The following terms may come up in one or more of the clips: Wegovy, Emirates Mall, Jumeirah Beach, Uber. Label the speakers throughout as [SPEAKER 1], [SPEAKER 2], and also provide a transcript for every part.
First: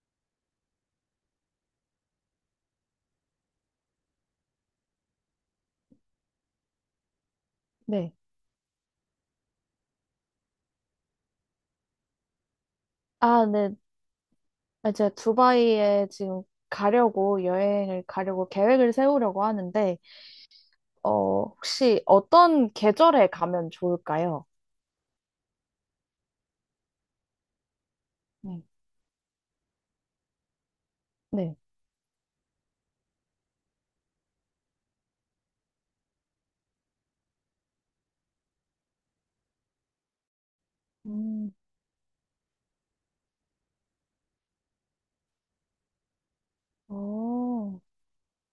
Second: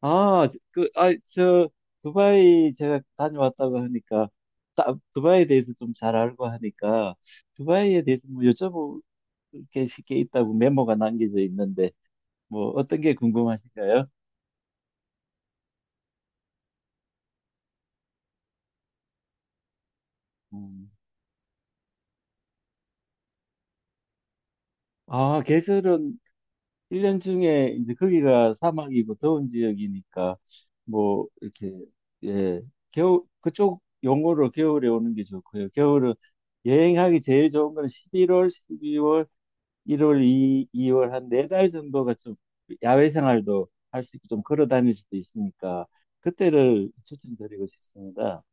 [SPEAKER 1] 아, 그, 아, 저, 두바이 제가 다녀왔다고 하니까, 두바이에 대해서 좀 잘 알고 하니까, 두바이에
[SPEAKER 2] 네.
[SPEAKER 1] 대해서 뭐 여쭤볼 게 쉽게 있다고 메모가 남겨져 있는데, 뭐 어떤 게
[SPEAKER 2] 아, 네.
[SPEAKER 1] 궁금하신가요?
[SPEAKER 2] 아, 제가 두바이에 지금 가려고 여행을 가려고 계획을 세우려고 하는데,
[SPEAKER 1] 음.
[SPEAKER 2] 혹시 어떤 계절에 가면 좋을까요?
[SPEAKER 1] 아, 계절은 일년 중에 이제 거기가
[SPEAKER 2] 네.
[SPEAKER 1] 사막이고 더운 지역이니까, 뭐,
[SPEAKER 2] 네.
[SPEAKER 1] 이렇게, 예, 겨 그쪽 용어로 겨울에 오는 게 좋고요. 겨울은 여행하기 제일 좋은 건 11월, 12월, 1월, 2, 월 한 네
[SPEAKER 2] 음,
[SPEAKER 1] 달 정도가 좀 야외 생활도 할 수 있고 좀 걸어 다닐 수도 있으니까 그때를 추천드리고
[SPEAKER 2] 어,
[SPEAKER 1] 싶습니다.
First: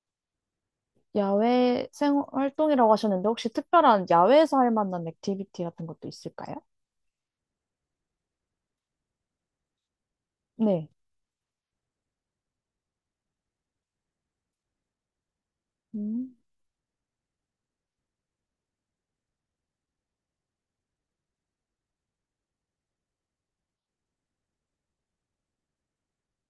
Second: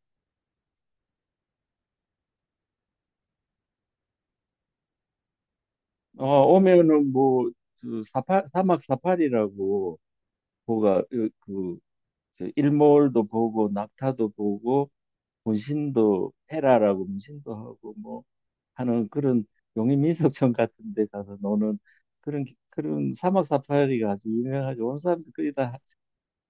[SPEAKER 2] 야외 생 활동이라고 하셨는데, 혹시 특별한 야외에서 할 만한 액티비티 같은 것도
[SPEAKER 1] 어,
[SPEAKER 2] 있을까요?
[SPEAKER 1] 오면은 뭐, 그 사막 사파리라고
[SPEAKER 2] 네.
[SPEAKER 1] 뭐가 그저 일몰도 보고 낙타도 보고
[SPEAKER 2] 음,
[SPEAKER 1] 문신도 테라라고 문신도 하고 뭐 하는 그런 용인민속촌 같은 데 가서 노는 그런 그런 사막 사파리가 아주 유명하죠. 온 사람들이 거의 다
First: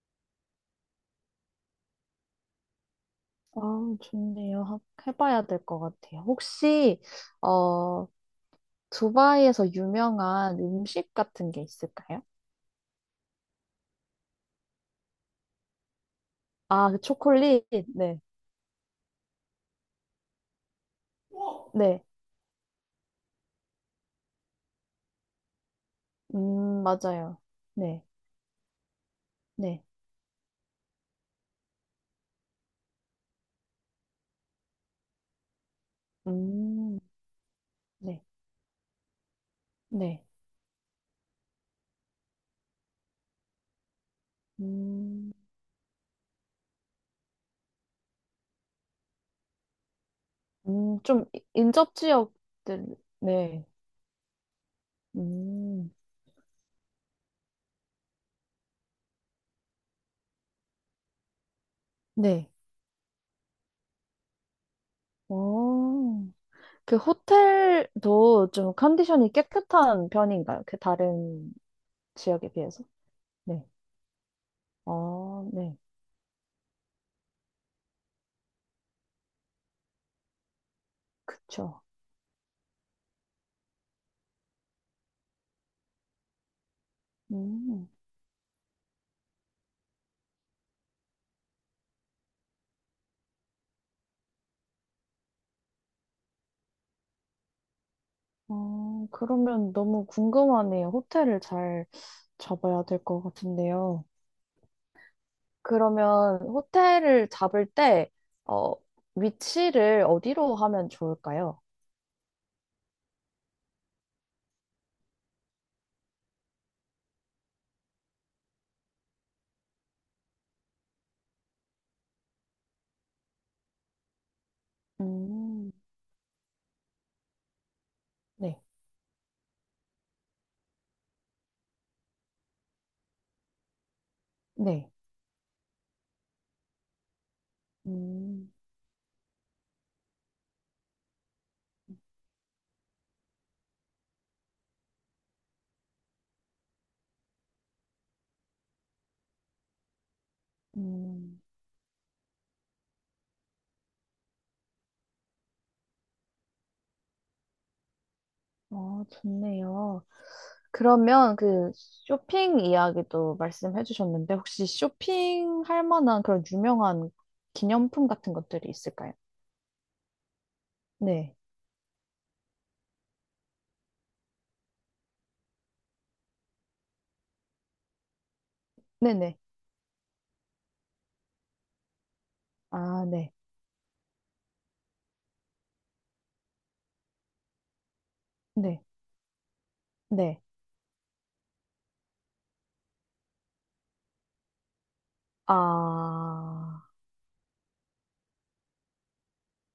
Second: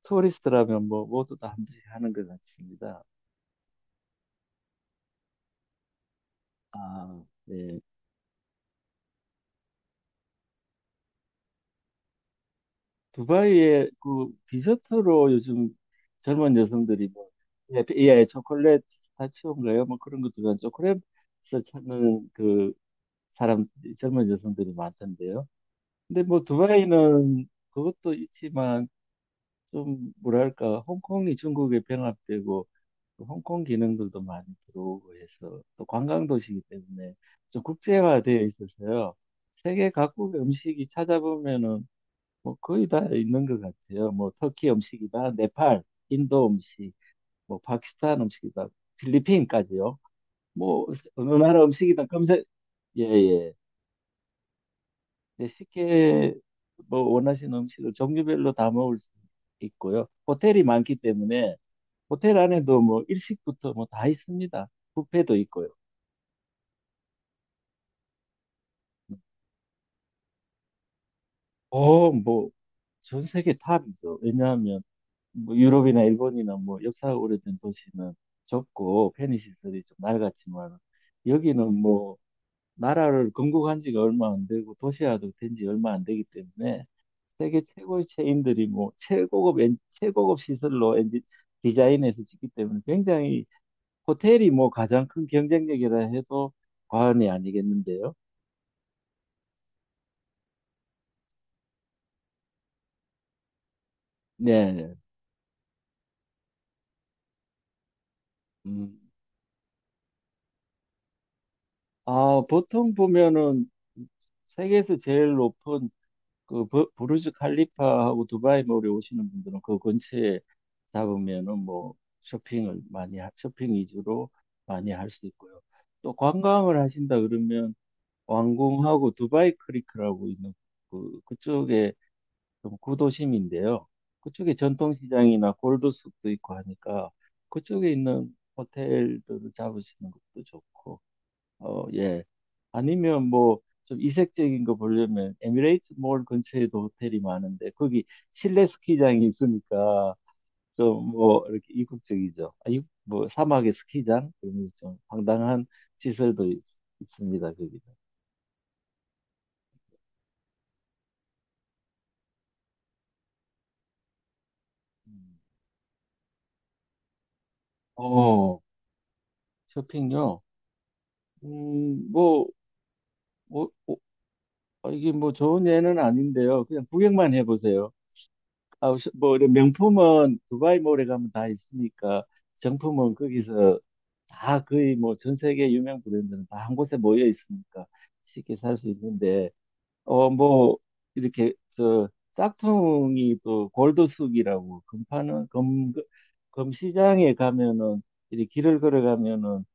[SPEAKER 1] 토리스트라면 뭐 모두 다 한지 하는 것 같습니다.
[SPEAKER 2] 아, 좋네요. 해봐야 될 것 같아요. 혹시,
[SPEAKER 1] 아, 네.
[SPEAKER 2] 어, 두바이에서 유명한 음식 같은 게 있을까요?
[SPEAKER 1] 두바이에 그 디저트로 요즘 젊은
[SPEAKER 2] 아, 그
[SPEAKER 1] 여성들이 뭐
[SPEAKER 2] 초콜릿?
[SPEAKER 1] 예,
[SPEAKER 2] 네.
[SPEAKER 1] 예, 초콜릿 피스타치오인가요? 뭐 그런 것들은 초콜릿을
[SPEAKER 2] 네.
[SPEAKER 1] 찾는 그 사람 젊은 여성들이 많던데요. 근데 뭐
[SPEAKER 2] 맞아요.
[SPEAKER 1] 두바이는
[SPEAKER 2] 네.
[SPEAKER 1] 그것도 있지만
[SPEAKER 2] 네.
[SPEAKER 1] 좀 뭐랄까 홍콩이 중국에 병합되고 또 홍콩 기능들도 많이 들어오고 해서 또 관광도시이기
[SPEAKER 2] 음,
[SPEAKER 1] 때문에 좀
[SPEAKER 2] 네.
[SPEAKER 1] 국제화되어 있어서요. 세계
[SPEAKER 2] 네.
[SPEAKER 1] 각국의 음식이 찾아보면은 뭐 거의 다 있는 것 같아요. 뭐 터키 음식이다,
[SPEAKER 2] 음,
[SPEAKER 1] 네팔, 인도 음식, 뭐 파키스탄 음식이다, 필리핀까지요. 뭐
[SPEAKER 2] 좀
[SPEAKER 1] 어느 나라
[SPEAKER 2] 인접
[SPEAKER 1] 음식이든 검색
[SPEAKER 2] 지역들,
[SPEAKER 1] 예, 예.
[SPEAKER 2] 네.
[SPEAKER 1] 네,
[SPEAKER 2] 음,
[SPEAKER 1] 쉽게 뭐 원하시는 음식을 종류별로 다 먹을 수 있고요. 호텔이 많기 때문에 호텔
[SPEAKER 2] 네.
[SPEAKER 1] 안에도 뭐 일식부터 뭐 다 있습니다. 뷔페도 있고요.
[SPEAKER 2] 오. 그 호텔도 좀 컨디션이 깨끗한 편인가요? 그 다른
[SPEAKER 1] 어, 뭐,
[SPEAKER 2] 지역에 비해서?
[SPEAKER 1] 전 세계
[SPEAKER 2] 네.
[SPEAKER 1] 탑이죠. 왜냐하면,
[SPEAKER 2] 아,
[SPEAKER 1] 뭐,
[SPEAKER 2] 네.
[SPEAKER 1] 유럽이나 일본이나 뭐, 역사가 오래된 도시는 좁고, 편의 시설이 좀 낡았지만, 여기는
[SPEAKER 2] 그쵸.
[SPEAKER 1] 뭐, 나라를 건국한 지가 얼마 안 되고, 도시화도 된지 얼마 안 되기 때문에, 세계
[SPEAKER 2] 음,
[SPEAKER 1] 최고의 체인들이 뭐, 최고급, 엔, 최고급 시설로 엔지, 디자인해서 짓기 때문에, 굉장히, 호텔이 뭐, 가장 큰 경쟁력이라 해도 과언이 아니겠는데요.
[SPEAKER 2] 어, 그러면 너무 궁금하네요. 호텔을 잘 잡아야 될 것 같은데요.
[SPEAKER 1] 네.
[SPEAKER 2] 그러면 호텔을 잡을 때, 어,
[SPEAKER 1] 음.
[SPEAKER 2] 위치를 어디로 하면 좋을까요?
[SPEAKER 1] 아, 보통 보면은 세계에서 제일 높은 그 부르즈 칼리파하고 두바이 몰에 오시는 분들은 그 근처에 잡으면은 뭐 쇼핑 위주로 많이 할 수 있고요.
[SPEAKER 2] 음,
[SPEAKER 1] 또 관광을 하신다 그러면
[SPEAKER 2] 네.
[SPEAKER 1] 왕궁하고 두바이 크리크라고 있는 그 그쪽에 좀 구도심인데요. 그쪽에
[SPEAKER 2] 네.
[SPEAKER 1] 전통시장이나 골드숲도 있고 하니까 그쪽에 있는
[SPEAKER 2] 음,
[SPEAKER 1] 호텔들을 잡으시는 것도 좋고. 어, 예. 아니면 뭐 좀 이색적인 거 보려면 에미레이트 몰 근처에도 호텔이 많은데 거기 실내 스키장이 있으니까 좀
[SPEAKER 2] 음.
[SPEAKER 1] 뭐 이렇게 이국적이죠. 뭐 사막의 스키장 그러면서 좀 황당한 시설도 있, 습니다 거기는.
[SPEAKER 2] 어, 좋네요. 그러면 그 쇼핑 이야기도 말씀해 주셨는데, 혹시
[SPEAKER 1] 음.
[SPEAKER 2] 쇼핑할 만한 그런 유명한 기념품 같은
[SPEAKER 1] 어,
[SPEAKER 2] 것들이 있을까요?
[SPEAKER 1] 쇼핑요.
[SPEAKER 2] 네.
[SPEAKER 1] 음, 뭐, 뭐, 뭐, 아, 이게 뭐 좋은 예는 아닌데요. 그냥 구경만 해보세요. 뭐
[SPEAKER 2] 네네.
[SPEAKER 1] 이런 명품은 두바이 몰에 가면 다 있으니까
[SPEAKER 2] 아,
[SPEAKER 1] 정품은
[SPEAKER 2] 네.
[SPEAKER 1] 거기서 다 거의 뭐 전 세계 유명 브랜드는 다 한 곳에 모여 있으니까 쉽게 살
[SPEAKER 2] 네.
[SPEAKER 1] 수 있는데 어,
[SPEAKER 2] 네.
[SPEAKER 1] 뭐, 이렇게, 저, 짝퉁이 또 골드숙이라고, 금파는, 금,
[SPEAKER 2] 아,
[SPEAKER 1] 금시장에 가면은, 이렇게 길을 걸어가면은,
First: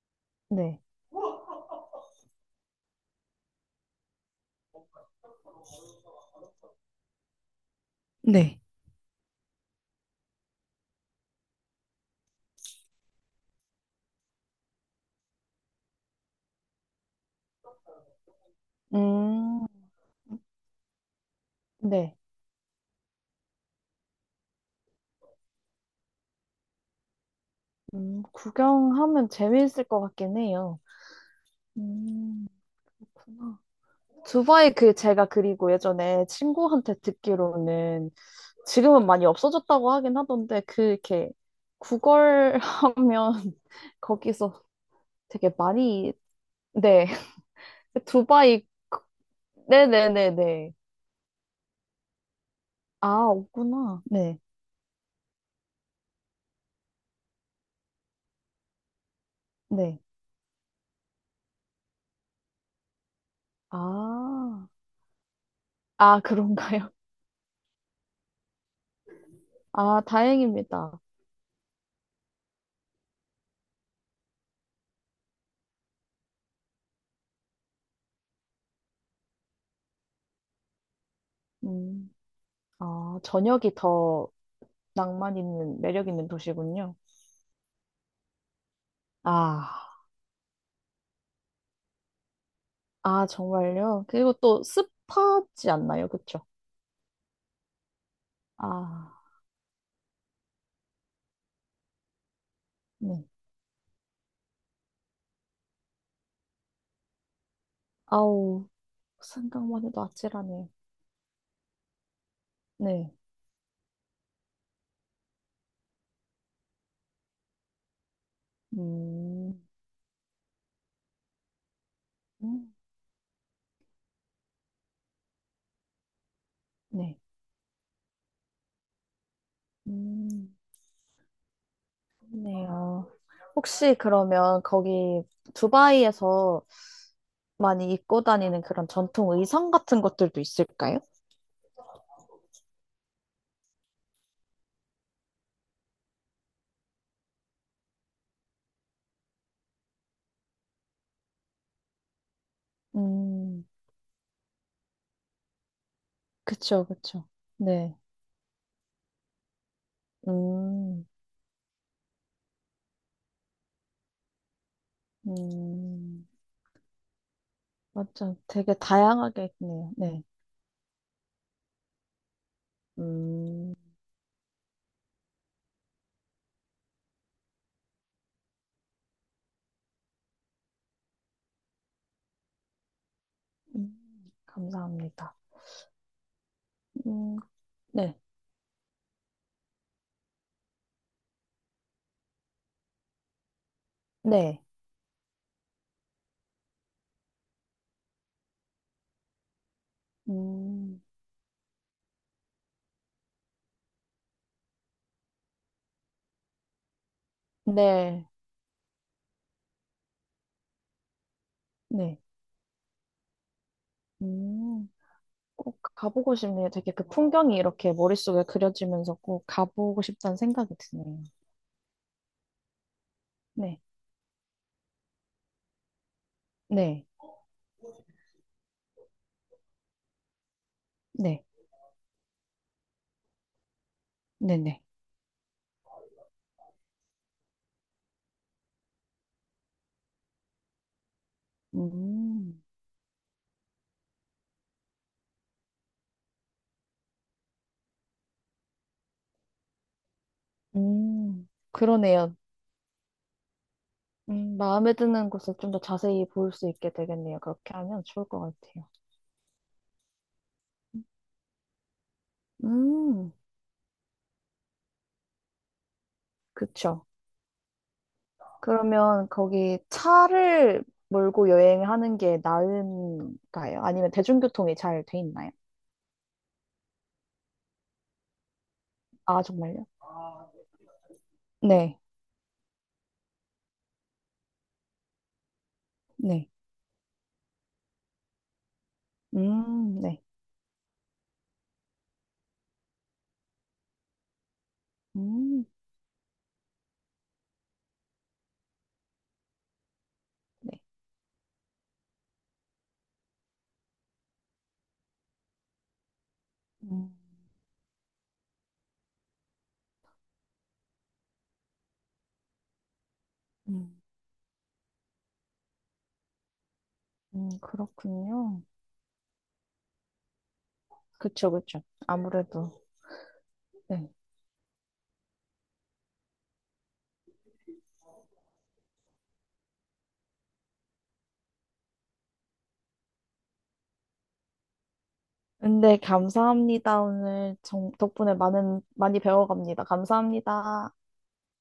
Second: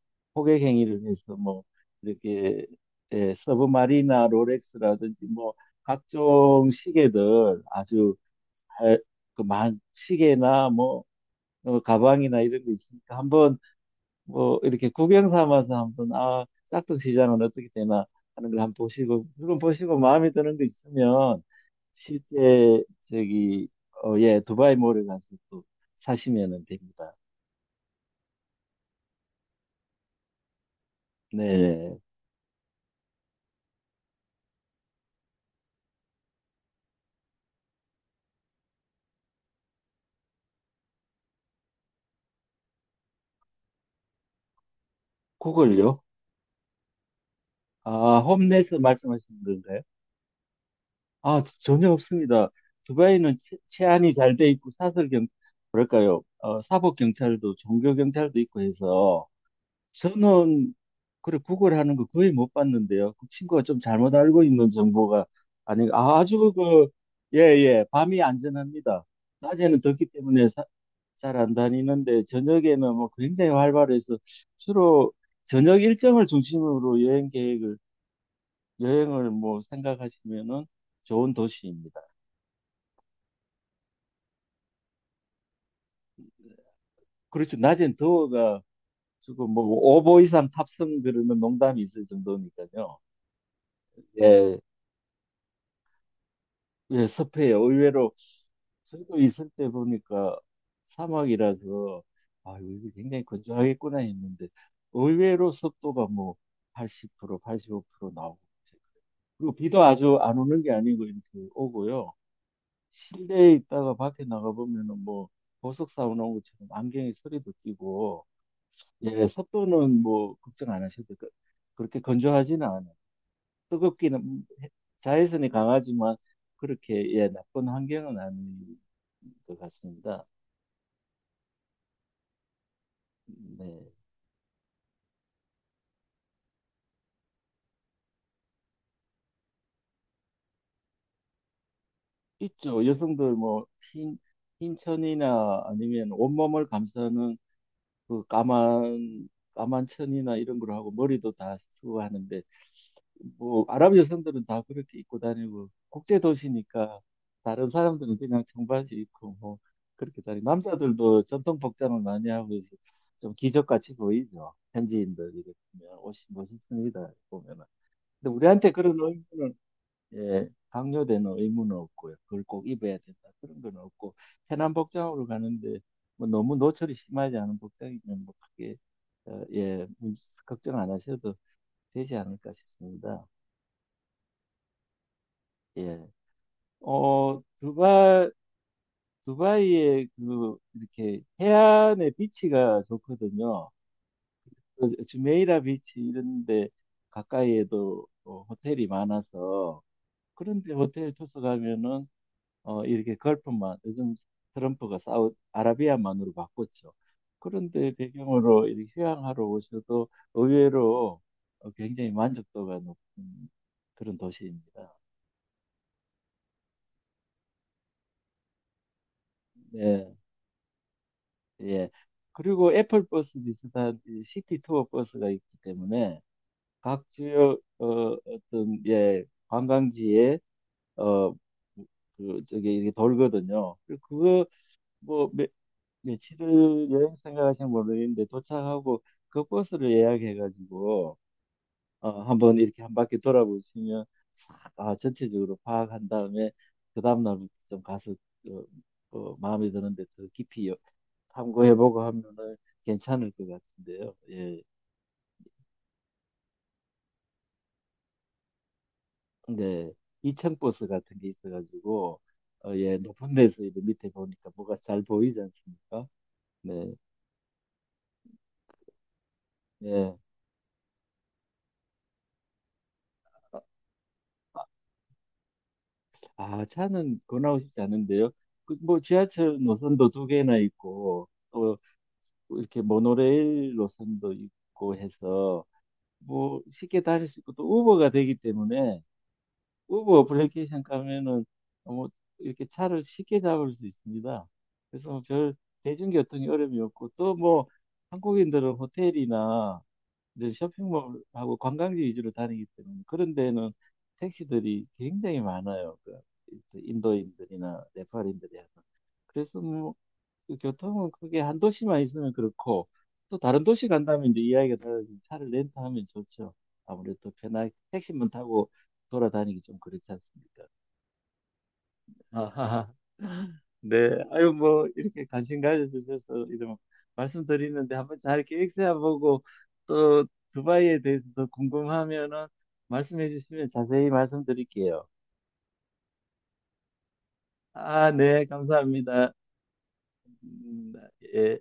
[SPEAKER 2] 네.
[SPEAKER 1] 호객행위를 해서 뭐, 이렇게, 예, 서브마리나 롤렉스라든지 뭐, 각종 시계들 아주
[SPEAKER 2] 네.
[SPEAKER 1] 잘, 그, 만, 시계나 뭐, 어, 가방이나 이런 거 있으니까 한번 뭐 이렇게 구경 삼아서 한번 아 짝퉁 시장은 어떻게 되나 하는 걸 한번 보시고 물론
[SPEAKER 2] 음,
[SPEAKER 1] 보시고 마음에 드는 거 있으면
[SPEAKER 2] 네.
[SPEAKER 1] 실제 저기 어, 예 두바이 몰에 가서 또 사시면은 됩니다.
[SPEAKER 2] 구경하면 재미있을 것 같긴 해요.
[SPEAKER 1] 네
[SPEAKER 2] 음, 그렇구나. 두바이 그 제가 그리고 예전에 친구한테 듣기로는 지금은 많이 없어졌다고 하긴 하던데 그 이렇게 구걸하면 거기서 되게
[SPEAKER 1] 그걸요?
[SPEAKER 2] 많이 네 두바이
[SPEAKER 1] 홈내에서 말씀하시는 건가요?
[SPEAKER 2] 네네네네
[SPEAKER 1] 전혀 없습니다.
[SPEAKER 2] 아
[SPEAKER 1] 두바이는
[SPEAKER 2] 없구나
[SPEAKER 1] 치안이 잘 돼 있고 사설 경 뭐랄까요? 어, 사법 경찰도 종교 경찰도 있고 해서
[SPEAKER 2] 네네
[SPEAKER 1] 저는 그래 구글하는 거 거의 못 봤는데요. 그 친구가 좀
[SPEAKER 2] 아
[SPEAKER 1] 잘못 알고 있는 정보가 아니 아,
[SPEAKER 2] 아
[SPEAKER 1] 아주 그
[SPEAKER 2] 그런가요?
[SPEAKER 1] 예예 밤이 안전합니다. 낮에는
[SPEAKER 2] 아
[SPEAKER 1] 덥기 때문에
[SPEAKER 2] 다행입니다.
[SPEAKER 1] 잘 안 다니는데 저녁에는 뭐 굉장히 활발해서 주로 저녁 일정을 중심으로 여행 계획을 여행을 뭐 생각하시면은 좋은 도시입니다.
[SPEAKER 2] 음, 아 저녁이 더 낭만 있는 매력 있는 도시군요.
[SPEAKER 1] 그렇죠. 낮엔 더워가 지금 뭐
[SPEAKER 2] 아,
[SPEAKER 1] 5보 이상 탑승 그러면 농담이 있을 정도니까요.
[SPEAKER 2] 아, 정말요? 그리고
[SPEAKER 1] 예.
[SPEAKER 2] 또 습하지 않나요? 그쵸?
[SPEAKER 1] 네, 섭해요. 의외로
[SPEAKER 2] 아,
[SPEAKER 1] 저도 있을 때 보니까 사막이라서 아, 이거 굉장히
[SPEAKER 2] 네.
[SPEAKER 1] 건조하겠구나 했는데 의외로 습도가 뭐 80% 85% 나오고
[SPEAKER 2] 아우,
[SPEAKER 1] 그리고 비도
[SPEAKER 2] 생각만 해도
[SPEAKER 1] 아주 안 오는
[SPEAKER 2] 아찔하네요.
[SPEAKER 1] 게 아니고 이렇게 오고요.
[SPEAKER 2] 네.
[SPEAKER 1] 실내에 있다가 밖에 나가 보면은 뭐 보석 사온 것처럼 안경에 서리도 끼고 예,
[SPEAKER 2] 음,
[SPEAKER 1] 습도는 뭐 걱정 안 하셔도 그렇게 건조하지는
[SPEAKER 2] 음,
[SPEAKER 1] 않아요. 뜨겁기는 자외선이 강하지만 그렇게
[SPEAKER 2] 네.
[SPEAKER 1] 예 나쁜 환경은 아닌 것 같습니다.
[SPEAKER 2] 음, 좋네요.
[SPEAKER 1] 네,
[SPEAKER 2] 혹시 그러면 거기 두바이에서 많이 입고 다니는 그런 전통 의상 같은 것들도 있을까요?
[SPEAKER 1] 있죠. 여성들 뭐 흰, 흰천이나 아니면 온몸을 감싸는 그 까만 천이나 이런 걸 하고 머리도 다 쓰고 하는데
[SPEAKER 2] 음,
[SPEAKER 1] 뭐 아랍 여성들은 다 그렇게 입고 다니고 국제
[SPEAKER 2] 그쵸,
[SPEAKER 1] 도시니까
[SPEAKER 2] 그쵸.
[SPEAKER 1] 다른
[SPEAKER 2] 네.
[SPEAKER 1] 사람들은 그냥 청바지 입고 뭐 그렇게 다니.
[SPEAKER 2] 음,
[SPEAKER 1] 남자들도 전통 복장을 많이 하고 해서 좀 기적같이 보이죠. 현지인들 이렇게 보면 옷이
[SPEAKER 2] 음,
[SPEAKER 1] 멋있습니다. 보면은. 근데
[SPEAKER 2] 완전
[SPEAKER 1] 우리한테
[SPEAKER 2] 되게
[SPEAKER 1] 그런
[SPEAKER 2] 다양하게
[SPEAKER 1] 의무는
[SPEAKER 2] 있네요. 네.
[SPEAKER 1] 예, 강요되는 의무는 없고요. 그걸 꼭 입어야 된다 그런
[SPEAKER 2] 음.
[SPEAKER 1] 건 없고 편한 복장으로 가는데 뭐 너무 노출이 심하지 않은 복장이면 뭐 크게 어, 예, 문 걱정 안 하셔도 되지 않을까 싶습니다.
[SPEAKER 2] 음, 감사합니다.
[SPEAKER 1] 예.
[SPEAKER 2] 음,
[SPEAKER 1] 어,
[SPEAKER 2] 네,
[SPEAKER 1] 두바, 두바이의 그, 이렇게 해안의 비치가 좋거든요.
[SPEAKER 2] 네,
[SPEAKER 1] 그 주메이라 비치 이런 데 가까이에도 어, 호텔이 많아서 그런데
[SPEAKER 2] 음,
[SPEAKER 1] 호텔 투숙 가면은 어, 이렇게 걸프만, 요즘 트럼프가 아라비아만으로 바꿨죠. 그런데
[SPEAKER 2] 네,
[SPEAKER 1] 배경으로 이렇게 휴양하러 오셔도 의외로 어, 굉장히
[SPEAKER 2] 네,
[SPEAKER 1] 만족도가 높은 그런
[SPEAKER 2] 음,
[SPEAKER 1] 도시입니다.
[SPEAKER 2] 꼭 가보고 싶네요. 되게 그 풍경이 이렇게 머릿속에 그려지면서 꼭 가보고
[SPEAKER 1] 네.
[SPEAKER 2] 싶다는 생각이 드네요.
[SPEAKER 1] 예. 그리고 애플 버스
[SPEAKER 2] 네,
[SPEAKER 1] 비슷한 이 시티 투어 버스가 있기 때문에 각
[SPEAKER 2] 네,
[SPEAKER 1] 주요 어, 어떤 예 관광지에 어그
[SPEAKER 2] 네,
[SPEAKER 1] 저기 이게 돌거든요. 그거
[SPEAKER 2] 네, 네,
[SPEAKER 1] 뭐 며칠을 여행 생각하시면 모르겠는데 도착하고 그 버스를 예약해가지고 어, 한번
[SPEAKER 2] 음,
[SPEAKER 1] 이렇게 한 바퀴 돌아보시면 싹, 아, 전체적으로 파악한 다음에 그 다음 날부터 좀 가서 어, 마음에 드는데 더 깊이 탐구해보고
[SPEAKER 2] 그러네요.
[SPEAKER 1] 하면은 괜찮을 것 같은데요. 예,
[SPEAKER 2] 마음에 드는 곳을 좀 더 자세히 볼 수 있게 되겠네요. 그렇게 하면 좋을 것 같아요.
[SPEAKER 1] 근데 이층 버스 같은 게 있어가지고 어, 예,
[SPEAKER 2] 음,
[SPEAKER 1] 높은 데서 이제 밑에 보니까 뭐가 잘 보이지 않습니까? 네,
[SPEAKER 2] 그쵸. 그러면 거기
[SPEAKER 1] 예,
[SPEAKER 2] 차를 몰고 여행하는 게 나은가요? 아니면 대중교통이 잘 돼 있나요?
[SPEAKER 1] 아, 차는 권하고 싶지 않은데요. 그, 뭐
[SPEAKER 2] 아,
[SPEAKER 1] 지하철
[SPEAKER 2] 정말요?
[SPEAKER 1] 노선도 두 개나 있고 또
[SPEAKER 2] 네,
[SPEAKER 1] 이렇게 모노레일 노선도 있고 해서.
[SPEAKER 2] 네.
[SPEAKER 1] 뭐 쉽게 다닐 수 있고 또 우버가 되기 때문에 우버
[SPEAKER 2] 네.
[SPEAKER 1] 어플리케이션 가면은 뭐 이렇게 차를 쉽게 잡을 수 있습니다. 그래서 뭐별
[SPEAKER 2] 음,
[SPEAKER 1] 대중교통이 어려움이 없고 또 뭐 한국인들은 호텔이나 이제
[SPEAKER 2] 네.
[SPEAKER 1] 쇼핑몰하고 관광지 위주로 다니기 때문에 그런 데는 택시들이 굉장히 많아요. 그
[SPEAKER 2] 음,
[SPEAKER 1] 인도인들이나 네팔인들이 하는. 그래서 뭐 그 교통은 크게 한 도시만 있으면 그렇고 또 다른 도시
[SPEAKER 2] 음,
[SPEAKER 1] 간다면 이제 이야기가 달라지면 차를 렌트하면 좋죠. 아무래도 편하게 택시만
[SPEAKER 2] 그렇군요.
[SPEAKER 1] 타고 돌아다니기 좀 그렇지 않습니까?
[SPEAKER 2] 그쵸, 그쵸. 아무래도.
[SPEAKER 1] 아하. 네,
[SPEAKER 2] 네.
[SPEAKER 1] 아유 뭐 이렇게 관심 가져주셔서 이런 말씀드리는데 한번 잘 계획 세워보고 또 두바이에 대해서 더 궁금하면은 말씀해 주시면 자세히 말씀드릴게요.
[SPEAKER 2] 근데 감사합니다. 오늘 정,
[SPEAKER 1] 아,
[SPEAKER 2] 덕분에
[SPEAKER 1] 네,
[SPEAKER 2] 많은, 많이
[SPEAKER 1] 감사합니다.
[SPEAKER 2] 배워갑니다.
[SPEAKER 1] 음,
[SPEAKER 2] 감사합니다.
[SPEAKER 1] 예.